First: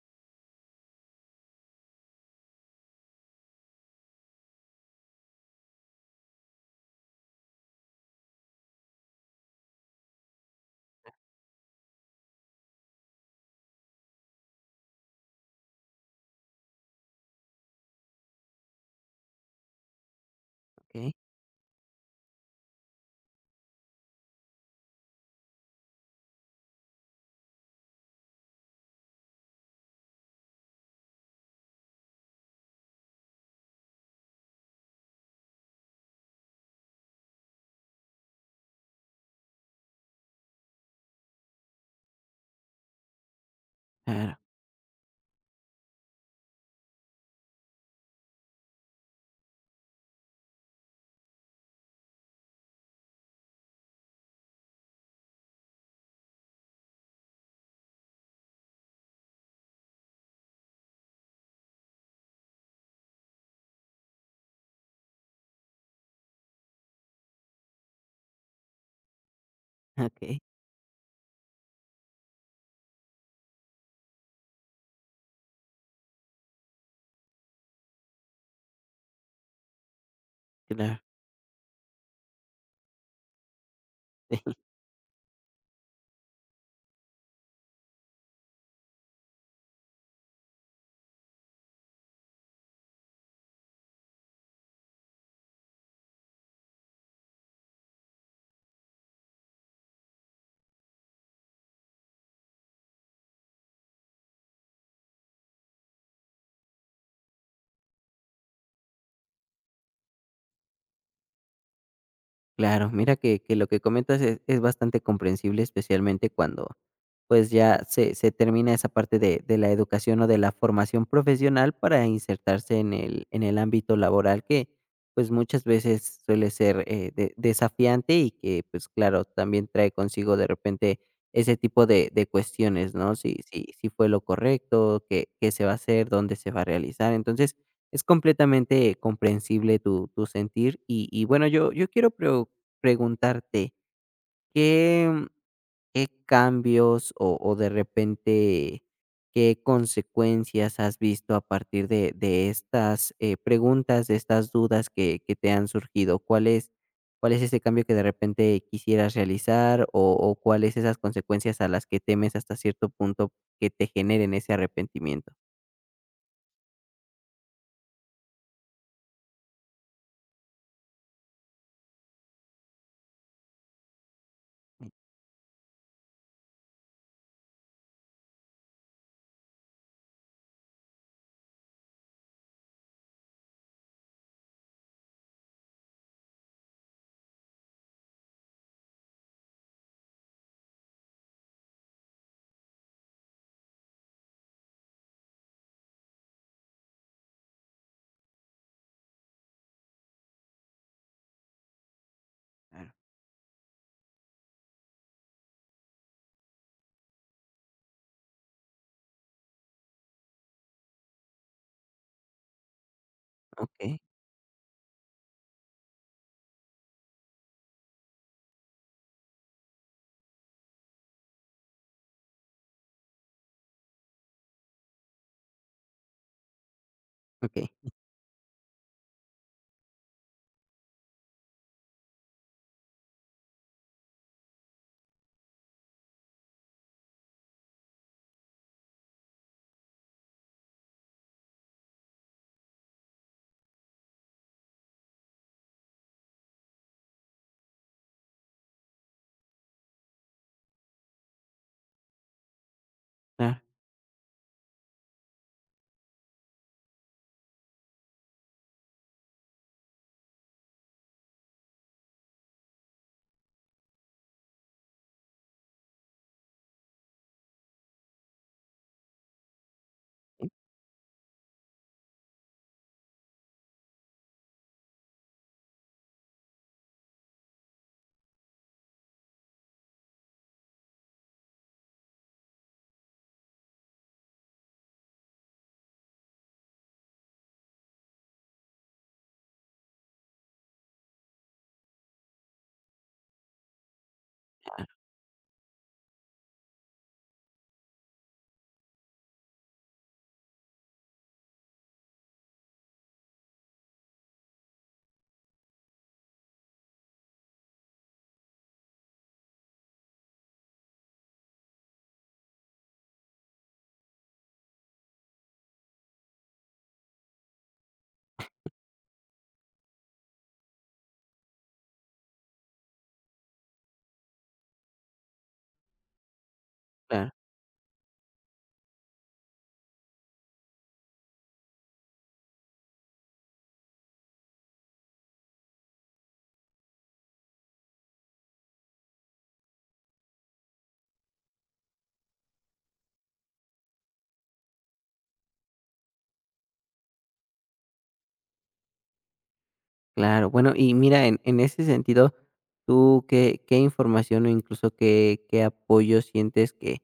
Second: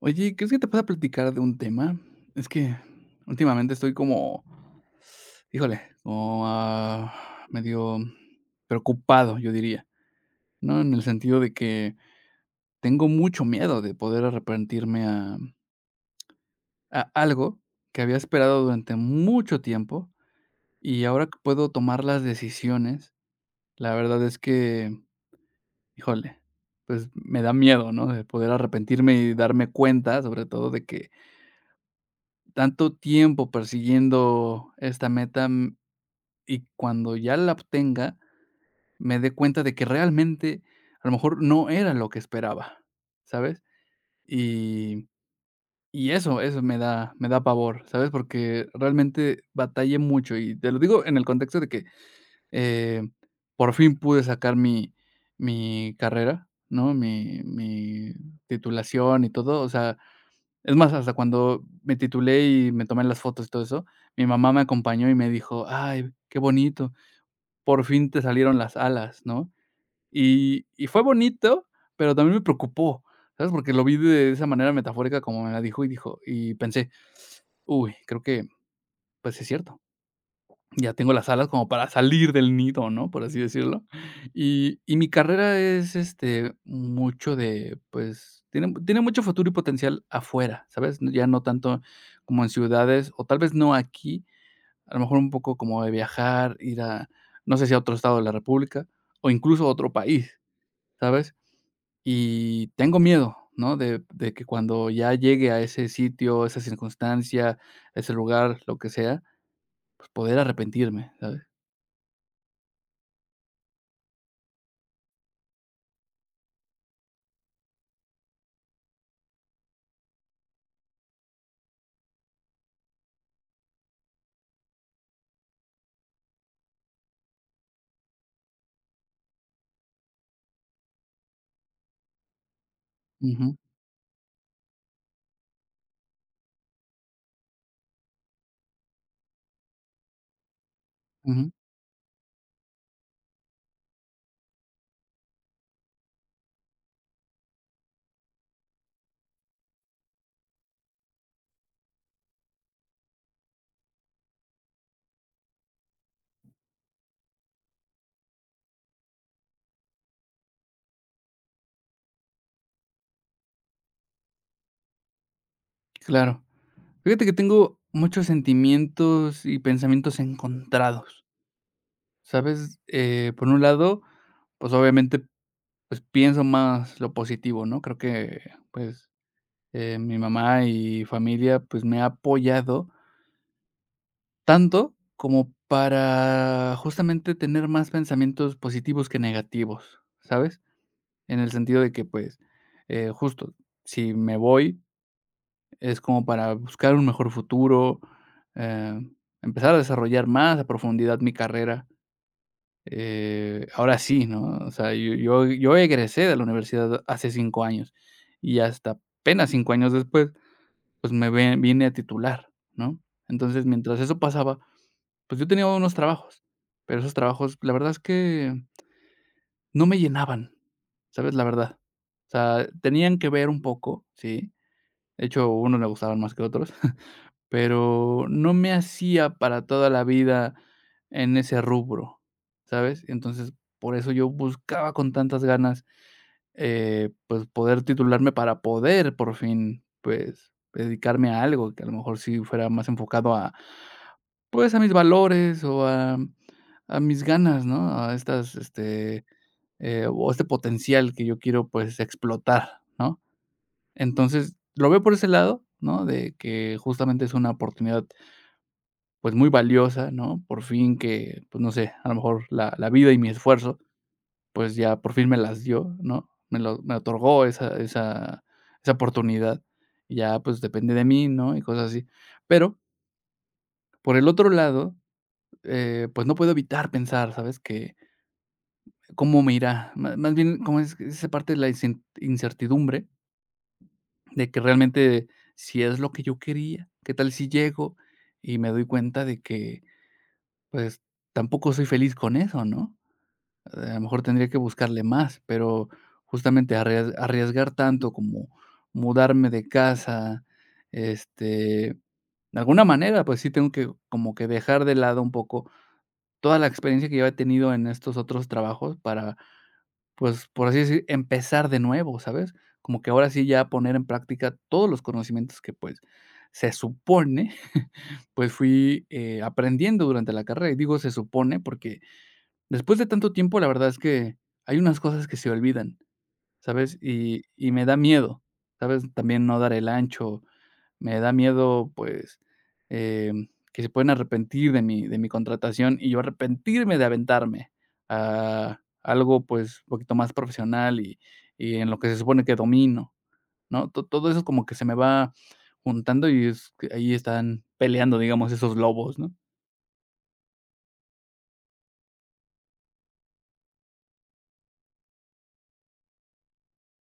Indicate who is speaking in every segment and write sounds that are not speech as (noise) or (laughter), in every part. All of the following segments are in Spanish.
Speaker 1: Oye, ¿crees que te pueda platicar de un tema? Es que últimamente estoy como, híjole, como, medio preocupado, yo diría, ¿no? En el sentido de que tengo mucho miedo de poder arrepentirme a algo que había esperado durante mucho tiempo y
Speaker 2: Okey,
Speaker 1: ahora que puedo tomar las decisiones, la verdad es que, híjole, pues me da miedo, ¿no? De poder arrepentirme y darme cuenta, sobre todo de que tanto tiempo persiguiendo esta meta, y cuando ya la obtenga, me dé cuenta de que realmente, a lo mejor, no era lo que esperaba, ¿sabes?
Speaker 2: claro,
Speaker 1: Y y eso me da pavor, ¿sabes? Porque realmente batallé mucho, y te lo digo en el contexto de que, eh, por fin pude sacar mi carrera, ¿no? Mi titulación y todo, o sea, es más, hasta cuando me titulé y me tomé las fotos y todo eso, mi mamá me acompañó y me dijo: "Ay, qué bonito, por fin te salieron las alas", ¿no?
Speaker 2: okey,
Speaker 1: Y fue bonito, pero también me preocupó, ¿sabes? Porque lo vi de esa manera metafórica como me la dijo y pensé: "Uy, creo que, pues, sí es cierto". Ya
Speaker 2: claro,
Speaker 1: tengo las alas como para salir del nido, ¿no? Por así decirlo.
Speaker 2: (laughs)
Speaker 1: Y mi carrera es, este, mucho de, pues, tiene mucho futuro y potencial afuera, ¿sabes? No, ya no tanto como en ciudades, o tal vez no aquí, a lo mejor un poco como de viajar, ir a, no sé si a otro estado de la república, o incluso a otro país, ¿sabes? Y tengo miedo, ¿no? De que cuando ya llegue a ese sitio, esa circunstancia, ese lugar, lo que sea, pues, poder arrepentirme, ¿sabes?
Speaker 2: claro. Mira que lo que comentas es bastante comprensible, especialmente cuando, pues, ya se termina esa parte de la educación o de la formación profesional para insertarse en el ámbito laboral que, pues, muchas veces suele ser, de desafiante y que, pues, claro, también trae consigo de repente ese tipo de cuestiones, ¿no? Si fue lo correcto, qué se va a hacer, dónde se va a realizar. Es completamente comprensible tu sentir y bueno,
Speaker 1: Ujú,
Speaker 2: yo quiero preo preguntarte, ¿qué qué cambios o de repente qué consecuencias has visto a partir de estas, preguntas, de estas dudas que te han surgido? Cuál es ese cambio que de repente quisieras realizar o cuáles esas consecuencias a las que temes hasta cierto punto que te generen ese arrepentimiento?
Speaker 1: claro. Fíjate que tengo muchos sentimientos y pensamientos encontrados, ¿sabes? Por un lado, pues,
Speaker 2: Mm.
Speaker 1: obviamente, pues, pienso más lo positivo, ¿no? Creo que, pues, mi mamá y familia, pues, me ha apoyado tanto como para justamente tener más pensamientos positivos que negativos, ¿sabes? En el sentido de que, pues, justo, si me voy, es como para buscar un mejor futuro, eh, empezar a desarrollar más a profundidad mi carrera.
Speaker 2: Claro,
Speaker 1: Ahora sí, ¿no? O sea, yo egresé de la universidad hace 5 años, y hasta apenas 5 años después, pues, me ve vine a titular, ¿no? Entonces,
Speaker 2: okey,
Speaker 1: mientras eso pasaba, pues, yo tenía unos trabajos, pero esos trabajos, la verdad es que no me llenaban, ¿sabes? La verdad. O sea, tenían que ver un poco, sí. De hecho, unos me gustaban más que otros.
Speaker 2: okey.
Speaker 1: Pero no me hacía para toda la vida en ese rubro, ¿sabes? Entonces, por eso yo buscaba con tantas ganas, pues, poder titularme para poder, por fin, pues, dedicarme a algo que a lo mejor sí fuera más enfocado a, pues, a mis valores o a mis ganas, ¿no? A estas, este, o este potencial que yo quiero, pues, explotar, ¿no?
Speaker 2: Claro,
Speaker 1: Entonces, lo veo por ese lado, ¿no? De que justamente es una oportunidad pues, muy valiosa, ¿no? Por fin que, pues, no sé, a lo mejor la vida y mi esfuerzo, pues, ya por fin me las dio, ¿no? Me otorgó esa oportunidad, y ya, pues, depende de mí, ¿no? Y cosas así. Pero, por el otro lado, pues, no puedo evitar pensar, ¿sabes? Que, ¿cómo me irá? Má más bien, como es esa parte de la incen incertidumbre de que realmente si es lo que yo quería, ¿qué tal si llego y me doy cuenta de que, pues, tampoco soy feliz con eso, ¿no? A lo mejor tendría que
Speaker 2: claro,
Speaker 1: buscarle más, pero justamente arriesgar tanto como mudarme de casa, este, de alguna manera, pues sí tengo que como que dejar de lado un poco toda la experiencia que yo he tenido en estos otros trabajos para, pues, por así decir, empezar de nuevo, ¿sabes? Como que ahora sí ya poner en práctica todos los conocimientos que, pues, se supone, (laughs) pues, fui, aprendiendo durante la carrera. Y digo se supone porque, después de tanto tiempo, la verdad es que hay unas cosas que se olvidan, ¿sabes?
Speaker 2: claro.
Speaker 1: Y me da miedo, ¿sabes? También no dar el ancho, me da miedo, pues, que se pueden arrepentir de mi contratación y yo arrepentirme de aventarme a algo, pues, un poquito más profesional y en lo que se supone que domino, ¿no? To todo eso como que se me va juntando y es que ahí están peleando, digamos, esos lobos, ¿no?
Speaker 2: Claro, bueno, y mira, en ese sentido, ¿tú qué, qué información o incluso qué, qué apoyo sientes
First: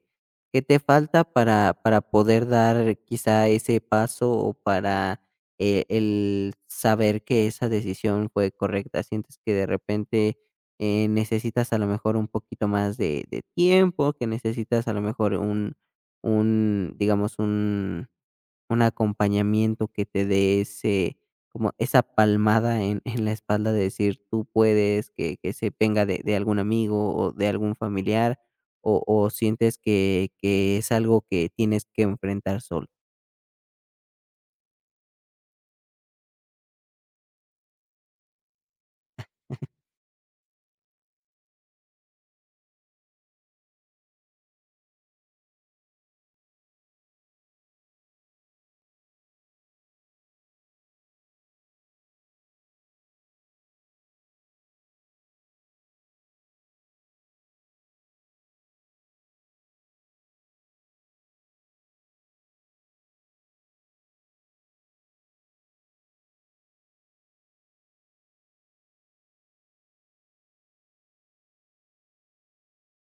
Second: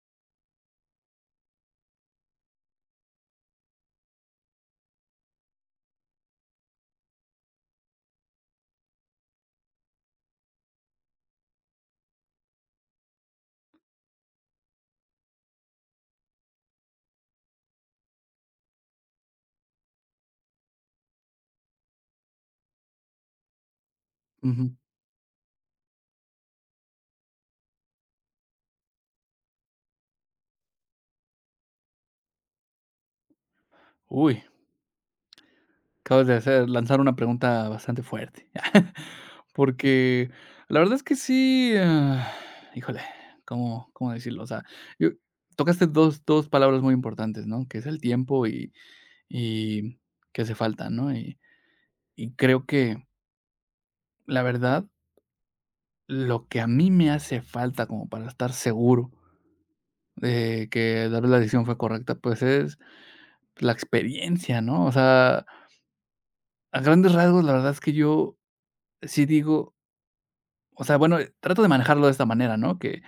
Speaker 2: que te falta para poder dar quizá ese paso o para el saber que esa decisión fue correcta? ¿Sientes que de repente necesitas a lo mejor un poquito más de tiempo, que necesitas a lo mejor un digamos, un acompañamiento que te dé ese como esa palmada en la espalda de decir: "Tú
Speaker 1: Ujú.
Speaker 2: puedes", que se venga de algún amigo o de algún familiar, o sientes que es algo que tienes que enfrentar solo.
Speaker 1: Uy. Acabas de hacer lanzar una pregunta bastante fuerte. (laughs) Porque la verdad es que sí, híjole, ¿cómo cómo decirlo? O sea, yo tocaste dos palabras muy importantes, ¿no? Que es el tiempo y que hace falta, ¿no? Y creo que, la verdad, lo que a mí me hace falta como para estar seguro de que tal vez la decisión fue correcta, pues, es la experiencia, ¿no? O sea, a grandes rasgos, la verdad es que yo sí digo. O sea, bueno, trato de manejarlo de esta manera, ¿no? Que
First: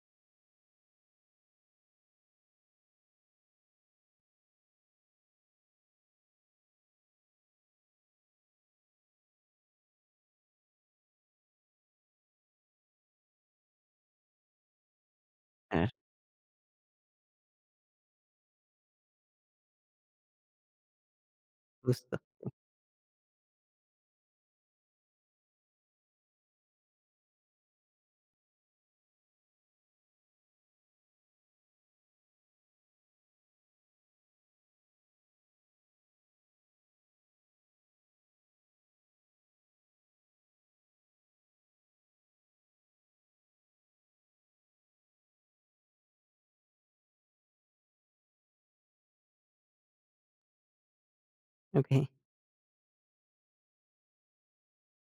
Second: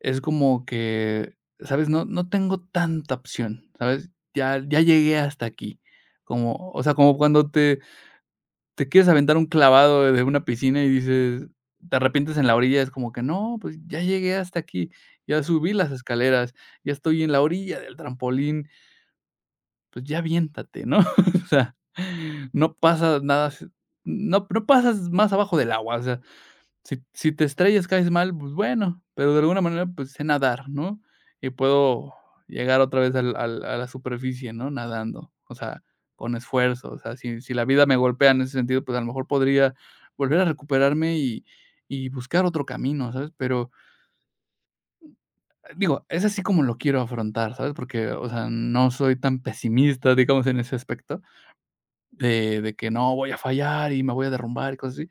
Speaker 1: es como que, ¿sabes? No, no tengo tanta opción, ¿sabes? Ya, ya llegué hasta aquí. Como, o sea, como cuando te quieres aventar un clavado desde una piscina y dices, te arrepientes en la orilla, es como que no, pues ya llegué hasta aquí, ya subí
Speaker 2: Ah,
Speaker 1: las escaleras, ya estoy en la orilla del trampolín, pues ya aviéntate, ¿no? (laughs) O sea,
Speaker 2: justo,
Speaker 1: no pasa nada, no, no pasas más abajo del agua, o sea, si te estrellas, caes mal, pues bueno, pero de alguna manera, pues sé nadar, ¿no? Y puedo llegar otra vez al al a la superficie, ¿no? Nadando, o sea, con esfuerzo, o sea, si la vida me golpea en ese sentido, pues a lo mejor podría volver a recuperarme y buscar otro camino, ¿sabes? Pero, digo, es así como lo quiero afrontar, ¿sabes? Porque, o sea, no soy tan pesimista, digamos, en ese aspecto
Speaker 2: okey.
Speaker 1: de que no voy a fallar y me voy a derrumbar y cosas así.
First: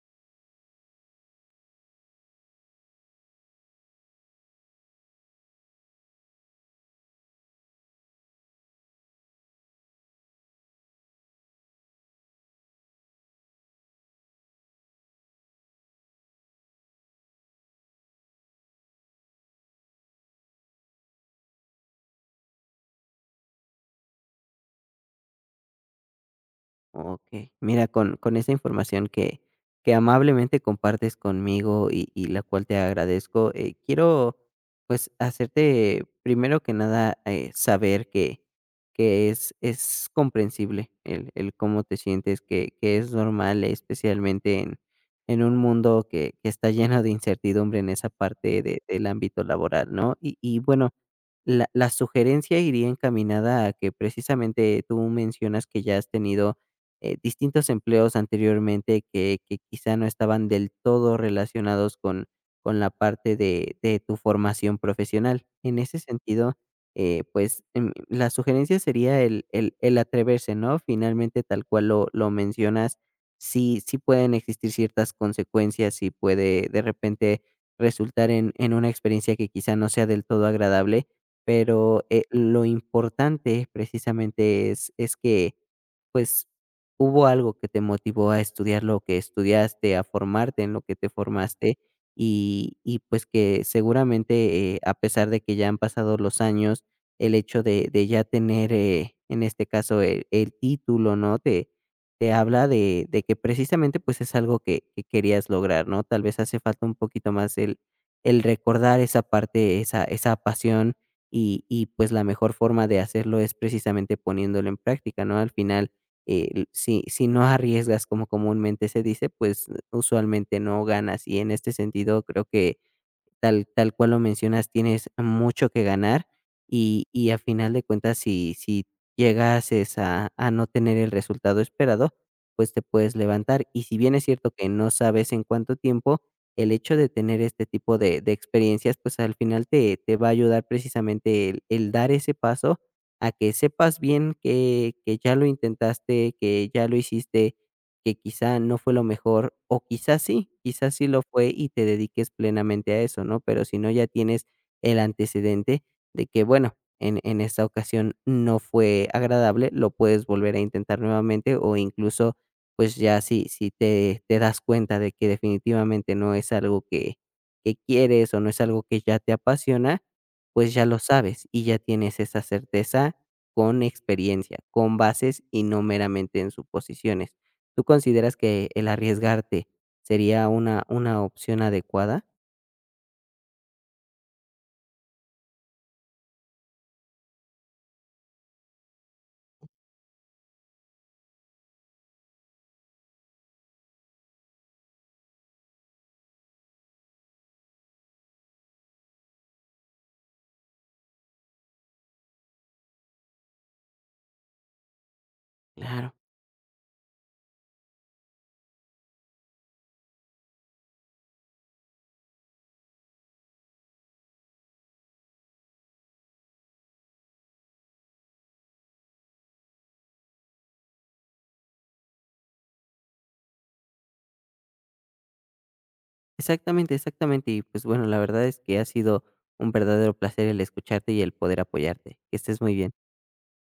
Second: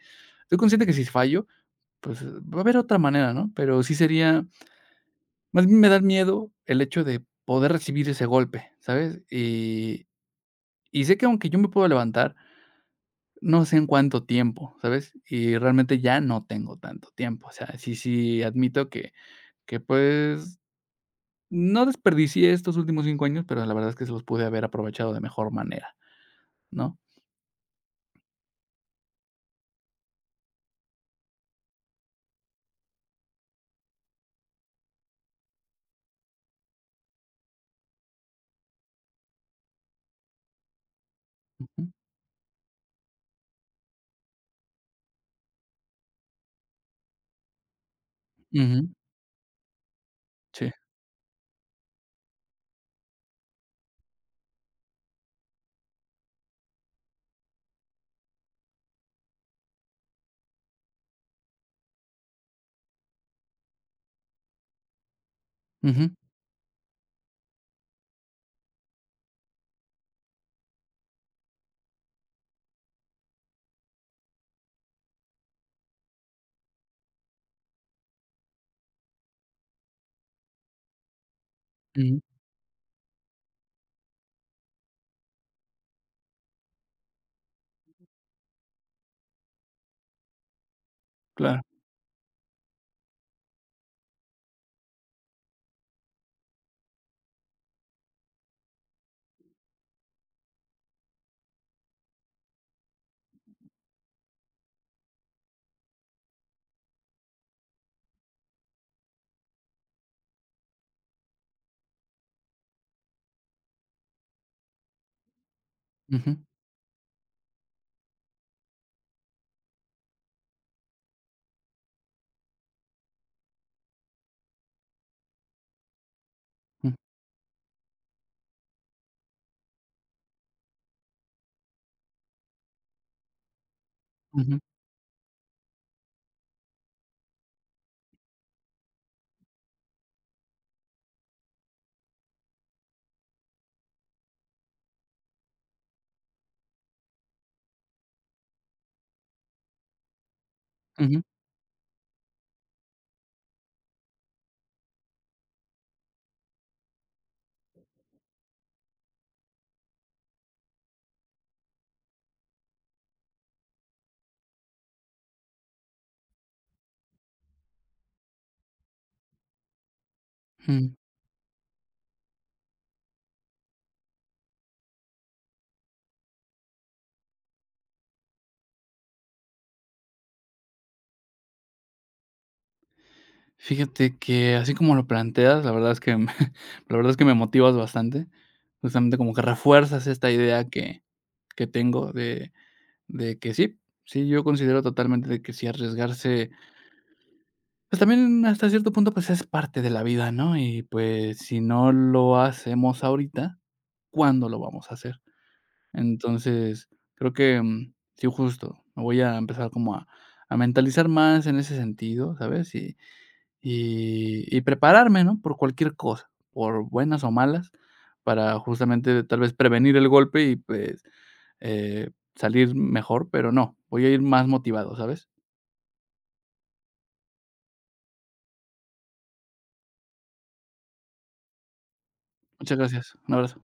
Speaker 1: Soy consciente que si fallo, pues, va a haber otra manera, ¿no? Pero sí sería más bien me da miedo el hecho de poder recibir ese golpe, ¿sabes? Y sé que aunque yo me puedo levantar, no sé en cuánto tiempo, ¿sabes? Y realmente ya no tengo tanto tiempo. O sea, sí admito que, pues, no desperdicié estos últimos 5 años, pero la verdad es que se los pude haber aprovechado de mejor manera, ¿no?
Speaker 2: Ok, mira, con esa información que amablemente compartes conmigo y la cual te agradezco, quiero, pues, hacerte, primero que nada, saber que es comprensible el cómo
Speaker 1: Ujú,
Speaker 2: te sientes, que es normal, especialmente en un mundo que está lleno de incertidumbre en esa parte de
Speaker 1: ujú,
Speaker 2: del ámbito laboral, ¿no? Y
Speaker 1: sí,
Speaker 2: bueno, la sugerencia iría encaminada a que precisamente tú mencionas que ya has tenido distintos empleos anteriormente que quizá no estaban del todo relacionados con la parte de tu formación profesional. En ese
Speaker 1: ujú,
Speaker 2: sentido, pues la sugerencia sería el atreverse, ¿no? Finalmente, tal cual lo mencionas, sí, sí pueden existir ciertas consecuencias y puede de repente resultar en una experiencia que quizá no sea del todo agradable, pero
Speaker 1: ujú,
Speaker 2: lo importante precisamente es que pues, hubo algo que te motivó a estudiar lo que estudiaste, a formarte en lo que te
Speaker 1: claro,
Speaker 2: formaste y pues que seguramente, a pesar de que ya han pasado los años, el hecho de ya tener, en este caso, el título, ¿no? Te te habla de que precisamente, pues, es algo que querías lograr, ¿no? Tal vez hace falta un poquito más el recordar esa parte, esa esa pasión y, pues, la mejor forma de hacerlo es precisamente poniéndolo en práctica, ¿no? Al final
Speaker 1: ujú,
Speaker 2: si, si no arriesgas como comúnmente se dice, pues usualmente no ganas. Y en este sentido creo que tal tal cual lo mencionas, tienes mucho que ganar
Speaker 1: mm,
Speaker 2: y a final de cuentas, si si llegases a no tener el resultado esperado, pues te puedes levantar. Y si bien es cierto
Speaker 1: ujú,
Speaker 2: que no sabes en cuánto tiempo, el hecho de tener este tipo de experiencias, pues al final te te va a ayudar precisamente el dar ese paso a que sepas bien que ya lo intentaste, que ya lo hiciste que quizá no fue lo mejor, o quizás sí lo
Speaker 1: ujú,
Speaker 2: fue y te dediques plenamente a eso, ¿no? Pero si no, ya tienes el antecedente de que, bueno, en esta ocasión no fue agradable, lo puedes volver a intentar nuevamente o incluso, pues ya si, si te, te das cuenta de que definitivamente no es algo que quieres o no es algo que ya te apasiona, pues ya
Speaker 1: mm.
Speaker 2: lo sabes y ya tienes esa certeza con experiencia, con bases y no meramente en suposiciones. ¿Tú consideras que el arriesgarte sería una opción adecuada?
Speaker 1: Fíjate que así como lo planteas, la verdad es que me (laughs) la verdad es que me motivas bastante. Justamente como que refuerzas esta idea que tengo de que sí, sí, yo considero totalmente de que sí arriesgarse, pues, también hasta cierto punto, pues, es parte de la vida, ¿no? Y, pues, si no lo hacemos ahorita, ¿cuándo lo vamos a hacer?
Speaker 2: Claro,
Speaker 1: Entonces, creo que, sí, justo, me voy a empezar como a mentalizar más en ese sentido, ¿sabes? Y prepararme, ¿no? Por cualquier cosa, por buenas o malas, para justamente, tal vez, prevenir el golpe y, pues, salir mejor, pero no, voy a ir más motivado, ¿sabes?
Speaker 2: exactamente, exactamente. Y, pues, bueno, la verdad es que ha sido un verdadero placer el escucharte y el poder apoyarte. Que estés muy
Speaker 1: Muchas
Speaker 2: bien.
Speaker 1: gracias. Un abrazo.